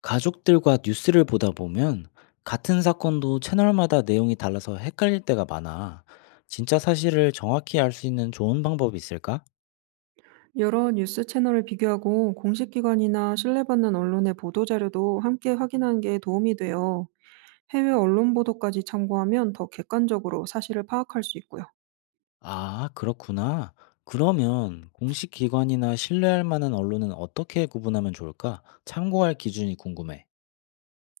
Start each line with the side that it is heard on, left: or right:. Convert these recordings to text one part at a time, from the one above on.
left: 가족들과 뉴스를 보다 보면 같은 사건도 채널마다 내용이 달라서 헷갈릴 때가 많아. 진짜 사실을 정확히 알 수 있는 좋은 방법이 있을까?
right: 여러 뉴스 채널을 비교하고 공식 기관이나 신뢰받는 언론의 보도 자료도 함께 확인하는 게 도움이 돼요. 해외 언론 보도까지 참고하면 더 객관적으로 사실을 파악할 수 있고요.
left: 아, 그렇구나. 그러면 공식 기관이나 신뢰할 만한 언론은 어떻게 구분하면 좋을까? 참고할 기준이 궁금해.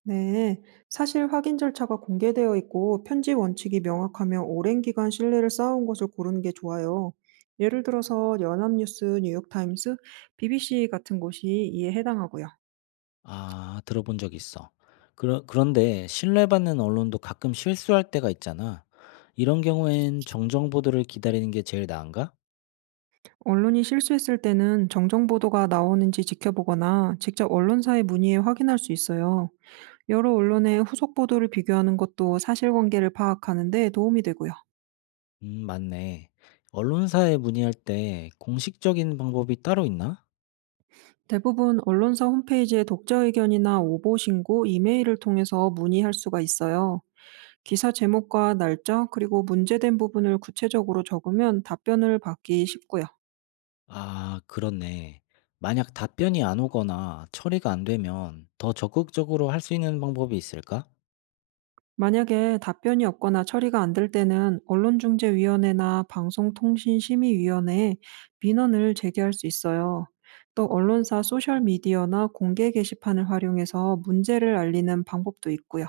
right: 네, 사실 확인 절차가 공개되어 있고 편집 원칙이 명확하며 오랜 기간 신뢰를 쌓아온 것을 고르는 게 좋아요. 예를 들어서 연합뉴스, 뉴욕타임스, BBC 같은 곳이 이에 해당하고요.
left: 아, 들어본 적 있어. 그런데 신뢰받는 언론도 가끔 실수할 때가 있잖아. 이런 경우엔 정정 보도를 기다리는 게 제일 나은가?
right: 언론이 실수했을 때는 정정 보도가 나오는지 지켜보거나 직접 언론사에 문의해 확인할 수 있어요. 여러 언론의 후속 보도를 비교하는 것도 사실관계를 파악하는 데 도움이 되고요.
left: 맞네. 언론사에 문의할 때 공식적인 방법이 따로 있나?
right: 대부분 언론사 홈페이지에 독자 의견이나 오보 신고, 이메일을 통해서 문의할 수가 있어요. 기사 제목과 날짜, 그리고 문제된 부분을 구체적으로 적으면 답변을 받기 쉽고요.
left: 아, 그렇네. 만약 답변이 안 오거나 처리가 안 되면 더 적극적으로 할 수 있는 방법이 있을까?
right: 만약에 답변이 없거나 처리가 안 될 때는 언론중재위원회나 방송통신심의위원회에 민원을 제기할 수 있어요. 또 언론사 소셜미디어나 공개 게시판을 활용해서 문제를 알리는 방법도 있고요.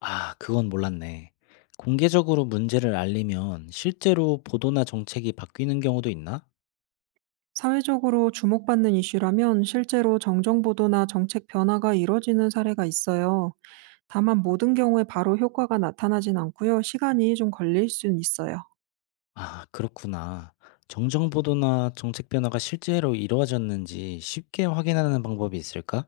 left: 아, 그건 몰랐네. 공개적으로 문제를 알리면 실제로 보도나 정책이 바뀌는 경우도 있나?
right: 사회적으로 주목받는 이슈라면 실제로 정정보도나 정책 변화가 이뤄지는 사례가 있어요. 다만 모든 경우에 바로 효과가 나타나진 않고요. 시간이 좀 걸릴 수는 있어요.
left: 아, 그렇구나. 정정 보도나 정책 변화가 실제로 이루어졌는지 쉽게 확인하는 방법이 있을까?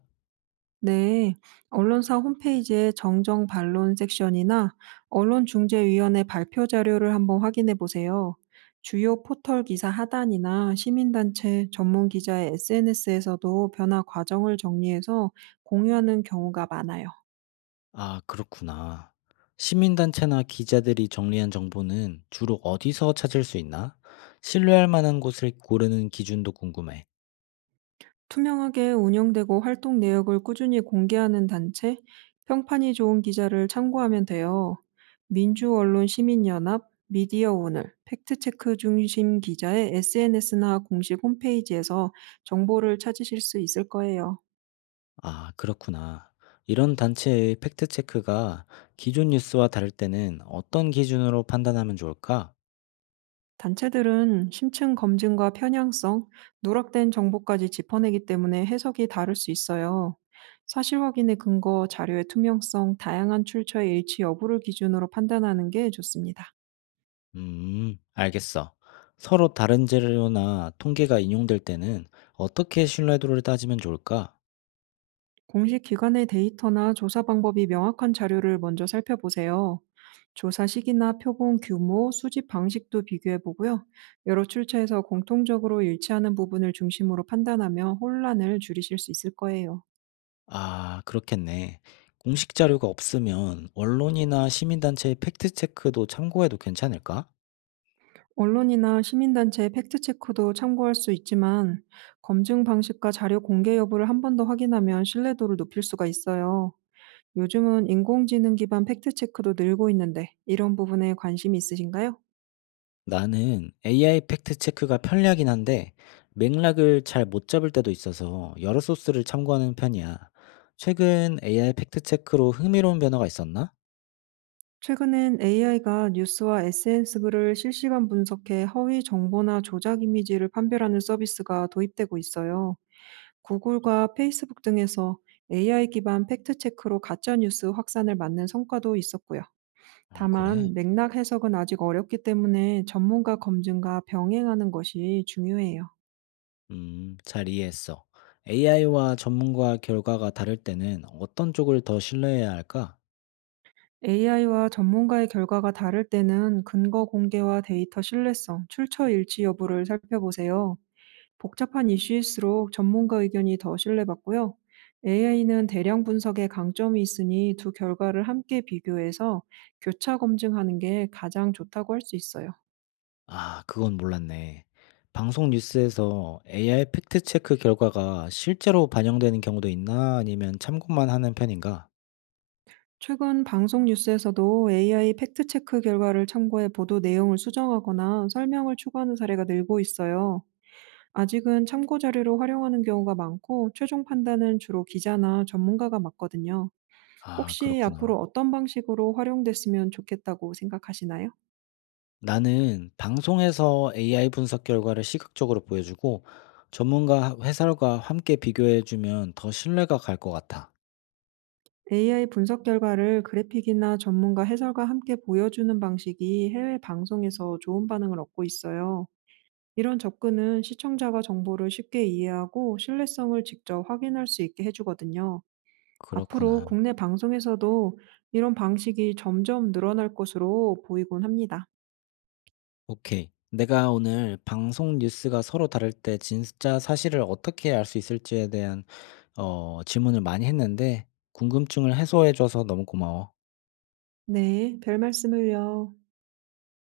right: 네, 언론사 홈페이지의 정정 반론 섹션이나 언론중재위원회 발표 자료를 한번 확인해 보세요. 주요 포털 기사 하단이나 시민단체 전문 기자의 SNS에서도 변화 과정을 정리해서 공유하는 경우가 많아요.
left: 아, 그렇구나. 시민단체나 기자들이 정리한 정보는 주로 어디서 찾을 수 있나? 신뢰할 만한 곳을 고르는 기준도 궁금해.
right: 투명하게 운영되고 활동 내역을 꾸준히 공개하는 단체, 평판이 좋은 기자를 참고하면 돼요. 민주언론시민연합, 미디어오늘, 팩트체크 중심 기자의 SNS나 공식 홈페이지에서 정보를 찾으실 수 있을 거예요.
left: 아, 그렇구나. 이런 단체의 팩트체크가 기존 뉴스와 다를 때는 어떤 기준으로 판단하면 좋을까?
right: 단체들은 심층 검증과 편향성, 누락된 정보까지 짚어내기 때문에 해석이 다를 수 있어요. 사실 확인의 근거, 자료의 투명성, 다양한 출처의 일치 여부를 기준으로 판단하는 게 좋습니다.
left: 알겠어. 서로 다른 재료나 통계가 인용될 때는 어떻게 신뢰도를 따지면 좋을까?
right: 공식 기관의 데이터나 조사 방법이 명확한 자료를 먼저 살펴보세요. 조사 시기나 표본 규모, 수집 방식도 비교해 보고요. 여러 출처에서 공통적으로 일치하는 부분을 중심으로 판단하며 혼란을 줄이실 수 있을 거예요.
left: 아, 그렇겠네. 공식 자료가 없으면 언론이나 시민단체의 팩트체크도 참고해도 괜찮을까?
right: 언론이나 시민단체의 팩트체크도 참고할 수 있지만 검증 방식과 자료 공개 여부를 한 번 더 확인하면 신뢰도를 높일 수가 있어요. 요즘은 인공지능 기반 팩트체크도 늘고 있는데 이런 부분에 관심이 있으신가요?
left: 나는 AI 팩트체크가 편리하긴 한데 맥락을 잘 못 잡을 때도 있어서 여러 소스를 참고하는 편이야. 최근 AI 팩트체크로 흥미로운 변화가 있었나?
right: 최근엔 AI가 뉴스와 SNS 글을 실시간 분석해 허위 정보나 조작 이미지를 판별하는 서비스가 도입되고 있어요. 구글과 페이스북 등에서 AI 기반 팩트체크로 가짜뉴스 확산을 막는 성과도 있었고요.
left: 어, 그래?
right: 다만, 맥락 해석은 아직 어렵기 때문에 전문가 검증과 병행하는 것이 중요해요.
left: 잘 이해했어. AI와 전문가 결과가 다를 때는 어떤 쪽을 더 신뢰해야 할까?
right: AI와 전문가의 결과가 다를 때는 근거 공개와 데이터 신뢰성, 출처 일치 여부를 살펴보세요. 복잡한 이슈일수록 전문가 의견이 더 신뢰받고요. AI는 대량 분석에 강점이 있으니 두 결과를 함께 비교해서 교차 검증하는 게 가장 좋다고 할 수 있어요.
left: 아, 그건 몰랐네. 방송 뉴스에서 AI 팩트 체크 결과가 실제로 반영되는 경우도 있나? 아니면 참고만 하는 편인가?
right: 최근 방송 뉴스에서도 AI 팩트체크 결과를 참고해 보도 내용을 수정하거나 설명을 추가하는 사례가 늘고 있어요. 아직은 참고 자료로 활용하는 경우가 많고 최종 판단은 주로 기자나 전문가가 맡거든요.
left: 아,
right: 혹시
left: 그렇구나.
right: 앞으로 어떤 방식으로 활용됐으면 좋겠다고 생각하시나요?
left: 나는 방송에서 AI 분석 결과를 시각적으로 보여주고 전문가 회사과 함께 비교해 주면 더 신뢰가 갈 것 같아.
right: AI 분석 결과를 그래픽이나 전문가 해설과 함께 보여주는 방식이 해외 방송에서 좋은 반응을 얻고 있어요. 이런 접근은 시청자가 정보를 쉽게 이해하고 신뢰성을 직접 확인할 수 있게 해주거든요. 앞으로
left: 그렇구나.
right: 국내 방송에서도 이런 방식이 점점 늘어날 것으로 보이곤 합니다.
left: 오케이. 내가 오늘 방송 뉴스가 서로 다를 때 진짜 사실을 어떻게 알 수 있을지에 대한 질문을 많이 했는데 궁금증을 해소해줘서 너무 고마워.
right: 네, 별 말씀을요.